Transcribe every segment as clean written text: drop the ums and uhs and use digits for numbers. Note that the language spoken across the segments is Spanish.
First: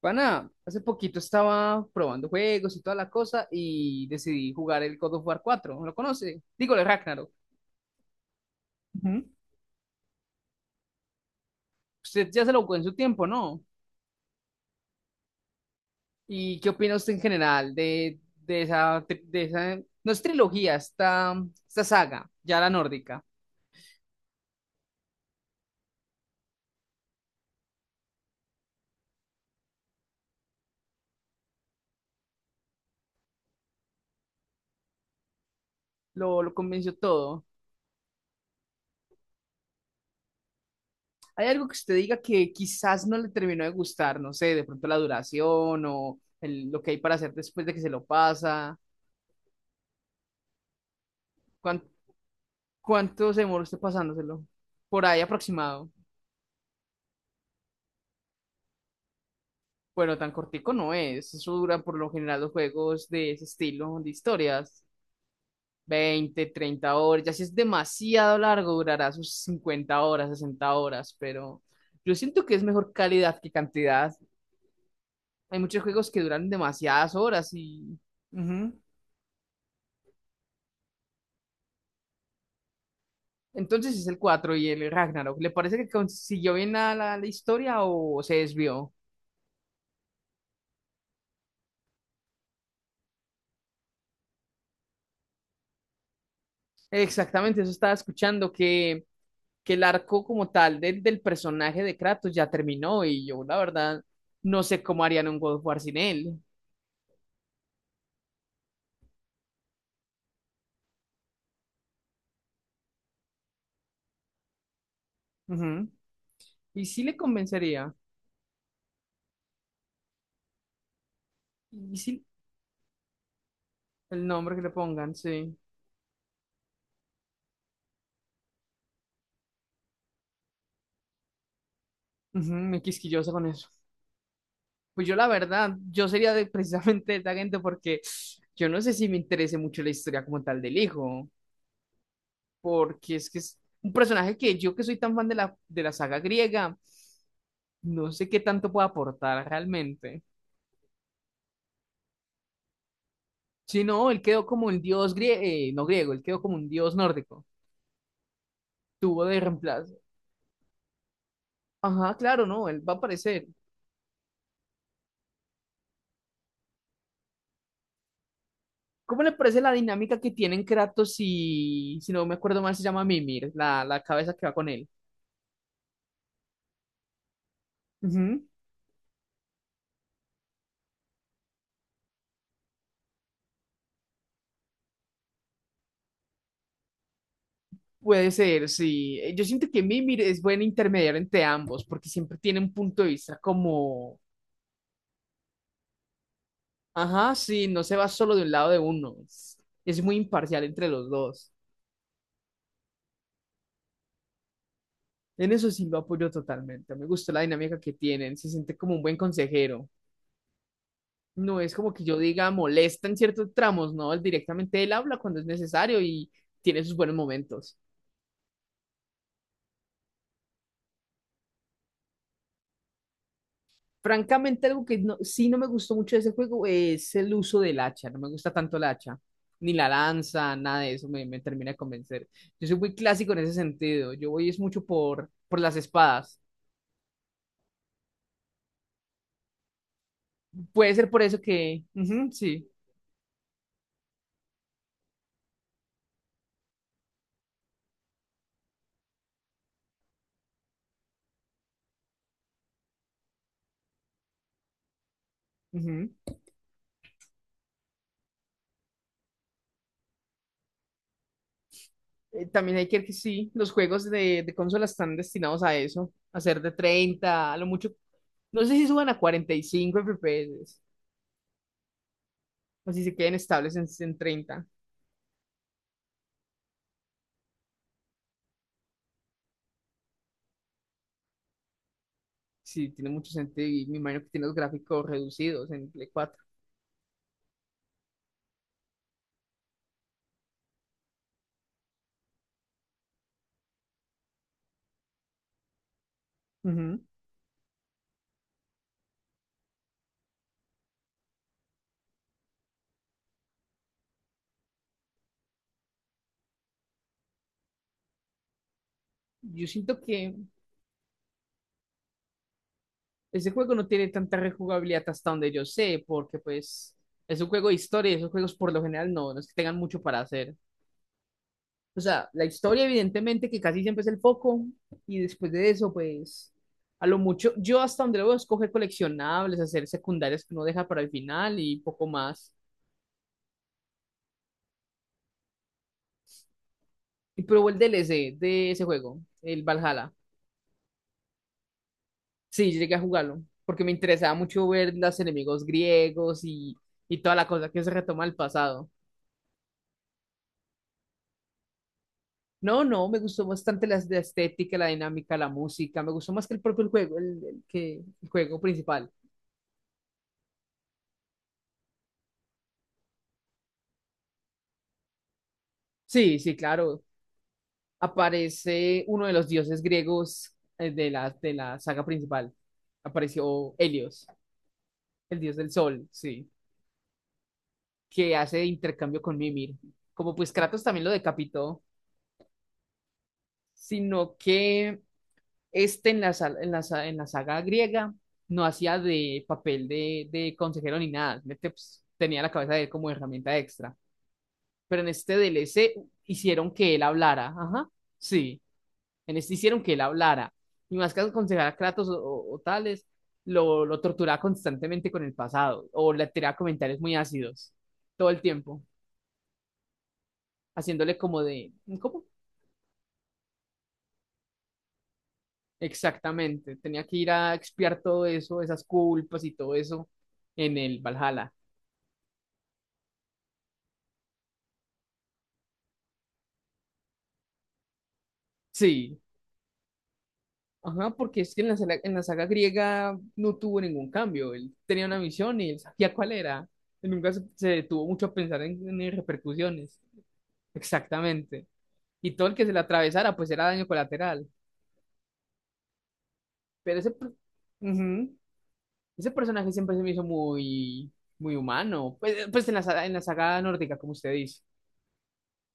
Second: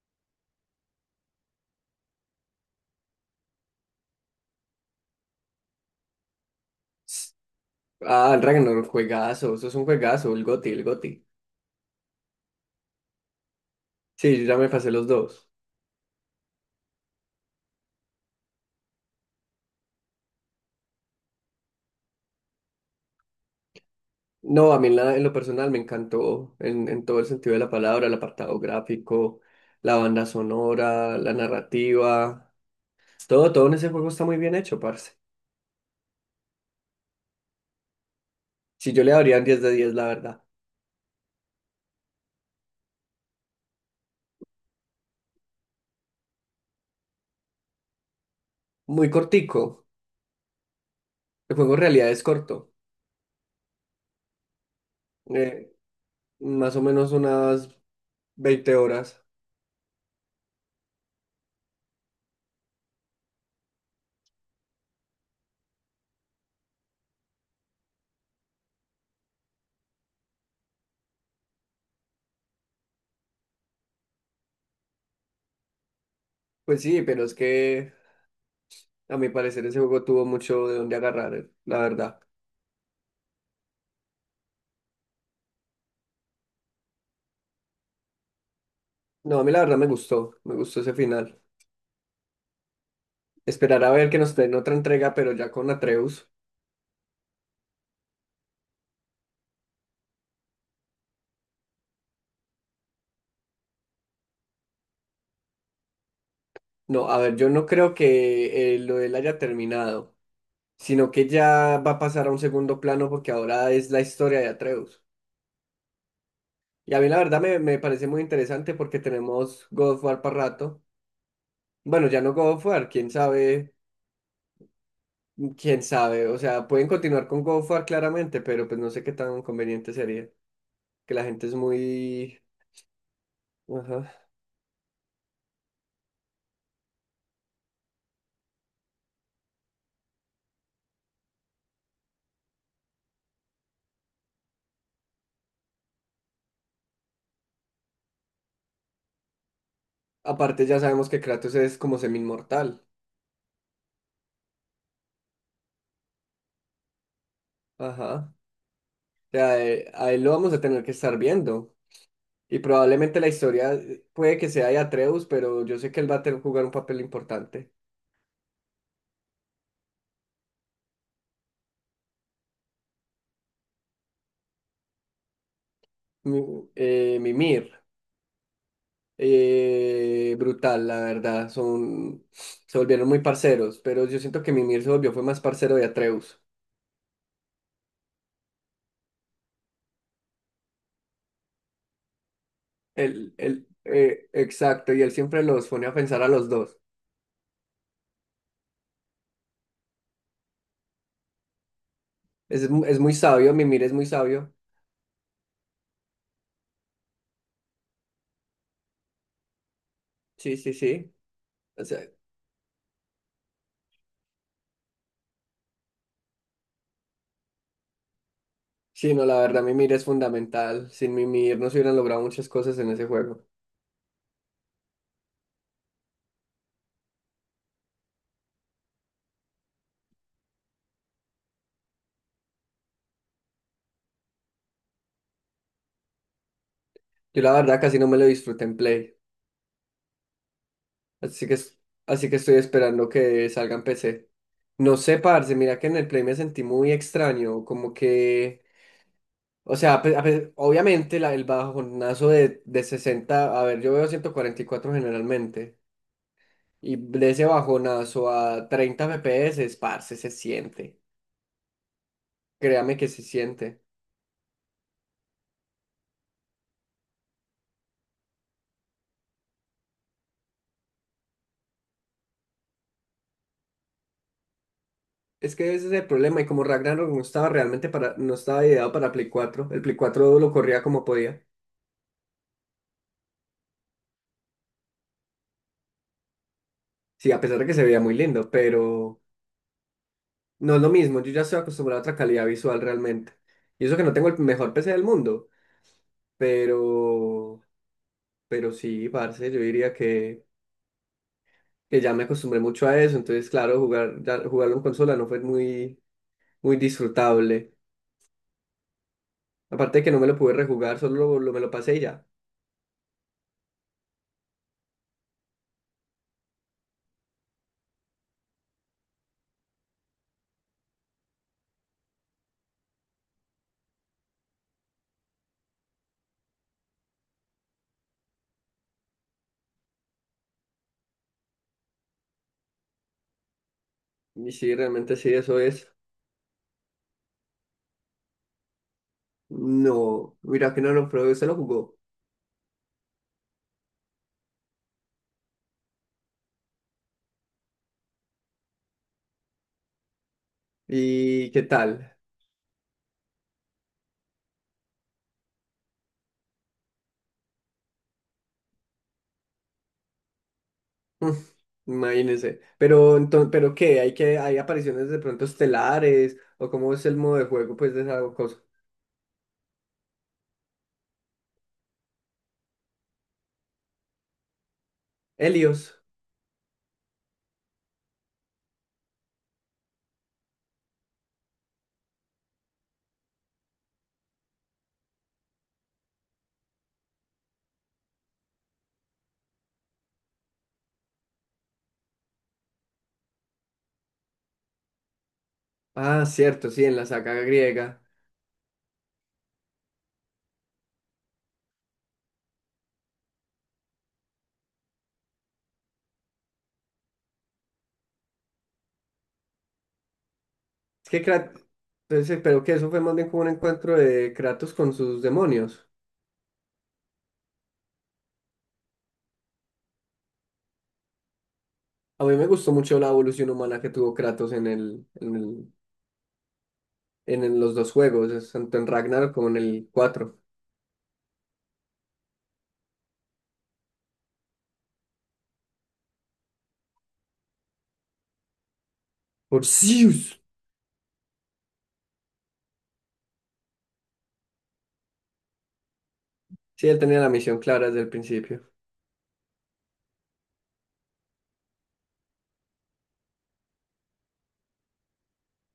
Pana, hace poquito estaba probando juegos y toda la cosa y decidí jugar el God of War 4. ¿Lo conoce? Digo, el Ragnarok. Ah, el Ragnarok, Ujú. juegazo, eso es un juegazo, el GOTY, el GOTY. Usted ya se lo jugó en su tiempo, ¿no? Sí, yo ya me pasé los dos. ¿Y qué opina usted en general de esa, no es trilogía, esta saga, ya la nórdica? No, a mí en lo personal me encantó, en todo el sentido de la palabra, el apartado gráfico, la banda sonora, la narrativa, todo en ese juego está muy bien hecho, parce. Lo convenció todo. Si yo le daría un 10 de diez, la verdad. ¿Hay algo que usted diga que quizás no le terminó de gustar? No sé, de pronto la duración o lo que hay para hacer después de que se lo pasa. Muy cortico, el juego en realidad es corto, ¿Cuánto se demora usted pasándoselo? Por ahí eh, aproximado. más o menos unas 20 horas. Bueno, tan cortico no es. Eso dura por lo general los juegos de ese estilo, de historias. 20, 30 horas. Ya si es demasiado largo, durará sus 50 horas, 60 horas. Pero yo siento que es mejor calidad que cantidad. Hay muchos juegos que duran Pues sí, demasiadas pero es horas que y... Ujú. a mi parecer ese juego tuvo mucho de dónde agarrar, la verdad. Entonces es el 4 y el Ragnarok. ¿Le parece que consiguió bien la, la historia o se desvió? No, a mí la verdad me gustó ese final. Esperar a ver que nos den otra entrega, pero ya con Atreus. Exactamente, eso estaba escuchando, que el arco como tal del personaje de Kratos ya terminó y yo la verdad no sé cómo harían un God of War sin él. No, a ver, yo no creo que lo de él haya terminado, sino que ya va a pasar a un segundo plano porque ahora es la historia de Atreus. Ujú. Y Y a sí mí le la verdad me convencería. parece muy interesante porque tenemos God of War para rato. Y Bueno, ya sí, no God of War, quién sabe, el nombre que le pongan, sí. quién sabe. O sea, pueden continuar con God of War claramente, pero pues no sé qué tan conveniente sería. Que la gente es muy... Ujú, muy quisquillosa con eso. Ajá. Pues yo la verdad, yo sería de, precisamente de esa gente porque yo no sé si me interese mucho la historia como tal del hijo, porque es que es un personaje que yo que soy tan fan de la saga griega, no sé qué tanto puede aportar realmente. Aparte ya sabemos que Kratos es como semi-inmortal. Sí, no, él quedó como un dios griego, no griego, él quedó como un dios nórdico. Ajá. Tuvo de Ya, reemplazo. a él lo vamos a tener que estar viendo. Ajá, claro, Y no, él va a probablemente la aparecer. historia puede que sea de Atreus, pero yo sé que él va a tener que jugar un papel importante. ¿Cómo le parece la dinámica que tienen Kratos y, si no me acuerdo mal, se llama Mimir, la cabeza que va con él? Mimir. Ujú. Brutal, la verdad. Se volvieron muy parceros, pero yo siento que Mimir se volvió fue más parcero de Atreus. Puede ser, sí. Yo siento que Mimir es buen intermediario entre ambos, porque siempre tiene un punto de Él, vista él, como, eh, exacto, y él siempre los pone a pensar a los dos. ajá, sí, no se va solo de un lado de uno. Es muy imparcial entre los dos. Es, es muy sabio, Mimir es muy sabio. En eso sí lo apoyo totalmente. Me gustó la dinámica que tienen. Se siente como un buen consejero. Sí, sí, sí. No es como que yo diga molesta en ciertos tramos, no, él directamente él habla cuando es necesario y tiene sus buenos momentos. Sí, no, la verdad, Mimir es fundamental. Sin Mimir no se hubieran logrado muchas cosas en ese juego. Francamente, algo que sí no me gustó mucho de ese juego es el uso del hacha, no me gusta tanto el hacha, ni la lanza, nada de eso me termina de convencer. Yo soy muy clásico en ese sentido, yo voy es mucho por las espadas. Yo la verdad casi no me lo disfruté en Play. Puede ser por eso Así que, que, así ujú, que estoy sí, esperando que salga en PC. No sé, parce, mira que en el Play me sentí muy extraño. Como que, o sea, obviamente el bajonazo de 60, a ver, yo veo 144 generalmente. ujú. Y de ese bajonazo a 30 FPS, parce, se siente. También hay Créame que ver que que se sí, los siente. juegos de consola están destinados a eso, a ser de 30 a lo mucho. No sé si suban a 45 FPS o si se queden estables en 30. Es que ese es el problema, y como Ragnarok no estaba realmente para, no estaba ideado para Play cuatro, el Play 4 lo corría como podía. Sí, tiene mucho sentido y me imagino que tiene los gráficos reducidos en Play cuatro. Sí, a pesar de que se veía muy lindo, pero no es lo mismo, yo ya estoy acostumbrado a otra calidad visual realmente. Y eso que no tengo el mejor PC del mundo, Ujú. pero, pero sí, parce, yo diría que ya me acostumbré mucho a eso, entonces claro, jugarlo en consola no fue muy, muy disfrutable. Yo Aparte siento de que no me que lo pude rejugar, me lo pasé y ya. ese juego no tiene tanta rejugabilidad hasta donde yo sé, porque pues es un juego de historia y esos juegos por lo general no, no es que tengan mucho para hacer. O sea, la historia evidentemente que casi siempre es el foco y después de eso, pues, a lo mucho, yo hasta donde voy a escoger coleccionables, hacer secundarias que uno deja para el final y poco más. Y sí, realmente sí, eso es. Y probé el DLC de ese juego, el Valhalla. No, mira que no lo probé, se lo jugó. Sí, llegué a jugarlo porque me interesaba mucho ver los enemigos griegos y toda la cosa que se retoma del pasado. ¿Y qué tal? No, no, me gustó bastante la estética, la dinámica, la música. Me gustó más que el propio juego, el juego principal. Mm, imagínense. Pero, entonces, ¿pero qué? ¿Hay que, hay apariciones de pronto estelares? Sí, sí, ¿O cómo claro. es el modo de juego, pues, de esa cosa? Aparece uno de los dioses griegos de la saga principal. Apareció Helios, el dios del Helios. sol, sí, que hace intercambio con Mimir. Como pues Kratos también lo decapitó, sino que este en la, sal- en la, sa- en la saga griega no hacía de papel de consejero ni nada. Simplemente, pues, tenía la cabeza de él como herramienta extra. Pero en este DLC Ah, cierto, hicieron sí, que en él la saga hablara. Ajá, griega. sí. En este hicieron que él hablara. Y más que aconsejar a Kratos o tales, lo torturaba constantemente con el pasado. O le tiraba comentarios muy ácidos. Todo el tiempo. Es Haciéndole que como Kratos... de. ¿Cómo? Entonces, pero que eso fue más bien como un encuentro de Kratos con sus demonios. Exactamente. Tenía que ir a expiar todo eso, esas culpas y todo eso en el Valhalla. A mí me gustó mucho la evolución humana que tuvo Kratos en los dos juegos, es tanto en Sí. Ragnarok como en el 4. Ajá, porque es que en la saga griega no tuvo ningún cambio. Él tenía una misión y él sabía cuál era. Él nunca se detuvo mucho a pensar en repercusiones. Orsius. Exactamente. Y todo el que se le atravesara, pues era daño colateral. Sí, Pero él tenía la misión clara desde el ujú, principio. ese personaje siempre se me hizo muy, muy humano. Pues en la saga nórdica, como usted dice,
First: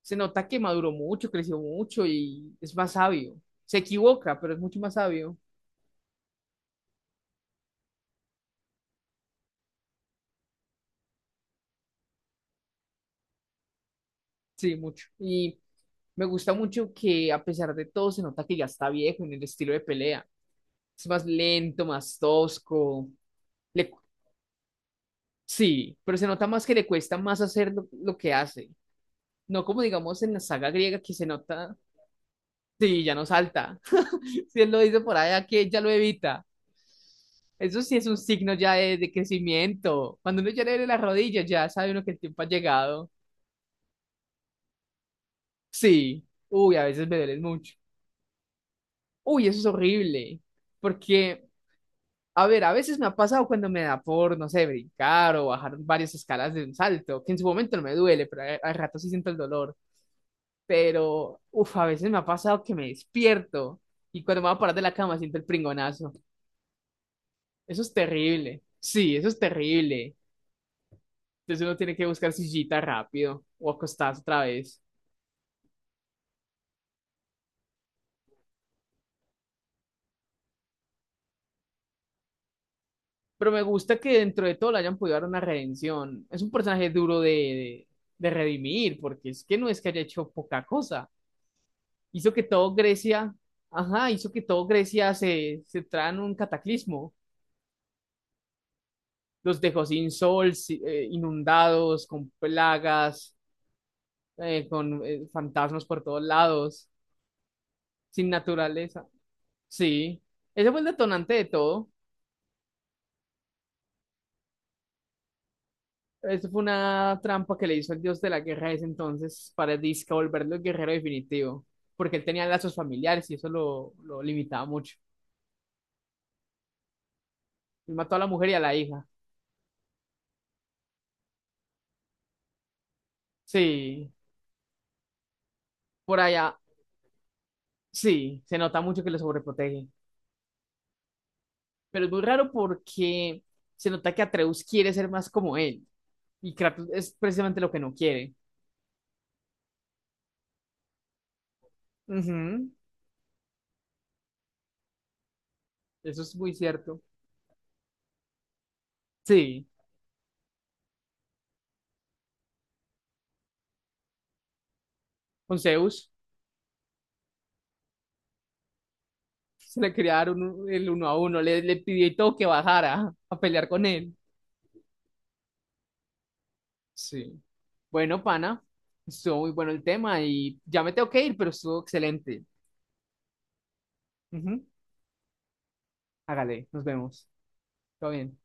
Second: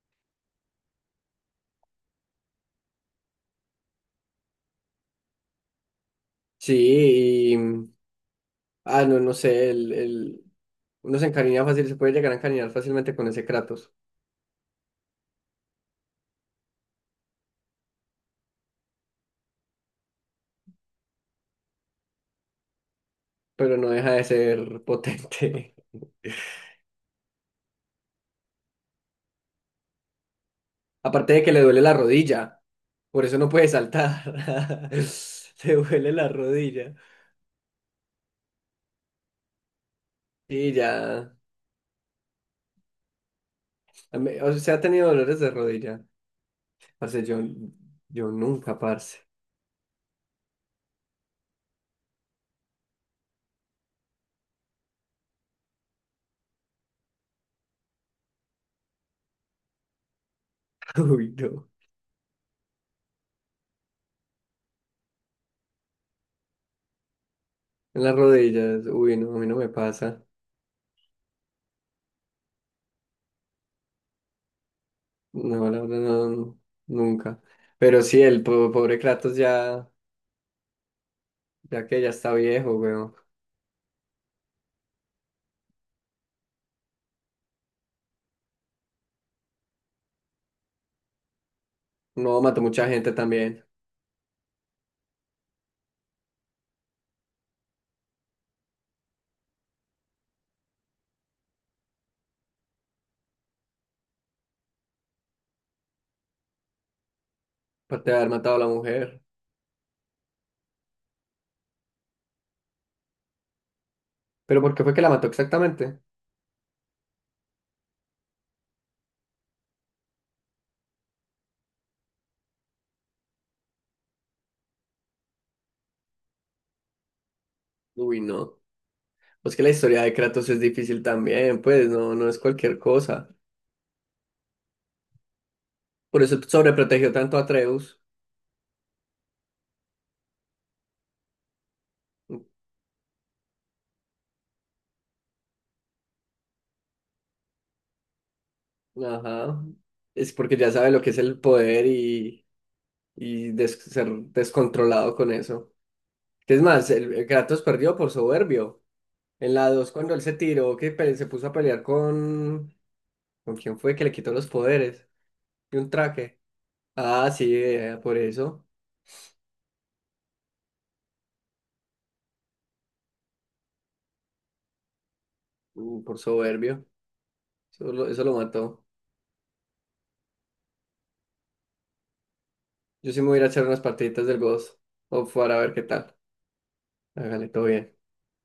se nota que maduró mucho, creció mucho y es más sabio. Se equivoca, pero es mucho más sabio. Sí, y... mm, ah, no, no sé, uno se encariña fácil, se puede llegar a encariñar fácilmente con ese Kratos, Sí, mucho. Y me gusta mucho que a pesar de todo se nota que ya está viejo en el estilo de pelea. Es más lento, más tosco. pero no Le, deja de ser potente. sí, pero se nota más que le cuesta más hacer lo que hace. No como digamos en la saga griega que se Aparte de que le nota, duele la rodilla, sí, ya por no eso no puede salta. saltar. Si él lo dice por allá que Le ya lo duele la evita. rodilla. Eso sí es un signo ya de crecimiento. Cuando uno ya le Sí, duele las ya. rodillas, ya sabe uno que el tiempo ha llegado. A mí... O sea, ha tenido dolores de rodilla. Sí. Uy, a veces me Parce, yo, duele mucho. yo nunca, parce. Uy, eso es horrible. Porque, a ver, a veces me ha pasado cuando me da por, no sé, brincar o bajar varias escalas de un salto, que en su momento no me duele, pero al rato sí siento el dolor. Uy, Pero no. uf a veces me ha pasado que me despierto y cuando me voy a parar de la cama siento el pringonazo. Eso es En las terrible. rodillas, Sí, uy, eso no, es a mí no me terrible. pasa. Entonces uno tiene que buscar sillita rápido o acostarse otra vez. No, la verdad, no, no, nunca. Pero sí, el pobre Kratos ya, ya que ya está viejo, weón. Pero me gusta que dentro de todo le hayan podido dar una redención. Es un personaje duro de redimir, porque es que no es que haya hecho poca cosa. Hizo No, que mató todo mucha gente Grecia, también, ajá, hizo que todo Grecia se entrara en un cataclismo. Los dejó sin sol, inundados, con plagas con fantasmas por todos lados, aparte de sin haber matado a la naturaleza. mujer. Sí, ese fue el detonante de todo. ¿Pero por qué fue que la mató exactamente? Eso fue una trampa que le hizo el dios de la guerra ese entonces para disque volverlo el guerrero definitivo, porque él tenía lazos familiares y eso lo limitaba mucho. Él mató a Uy, la mujer y a no. la hija. Pues que la historia de Kratos es difícil también, pues, no, no es cualquier cosa. Sí, por Por eso allá, sobreprotegió tanto a Atreus. sí, se nota mucho que lo sobreprotege, pero es muy raro porque se nota que Atreus quiere ser más como él y Kratos es precisamente lo que no quiere. Ajá. Es porque ya sabe lo que es el poder y, Ujú, ser descontrolado con eso. eso es muy ¿Es más? cierto. El Kratos perdió por soberbio. En Sí. la 2 cuando él se tiró, se puso a pelear con... ¿Con quién fue que le quitó los poderes? Con Y un Zeus, traje. Ah, sí, por eso. se le quería dar el uno a uno, le pidió y todo que bajara a pelear con él. Mm, por soberbio. Sí. Bueno, Eso lo pana, mató. estuvo muy bueno el tema y ya me tengo que ir, pero estuvo excelente. Yo sí me voy a ir a echar unas partiditas del Ujú. Ghost of War a ver qué tal. Hágale, nos vemos. Hágale, todo bien. Todo bien.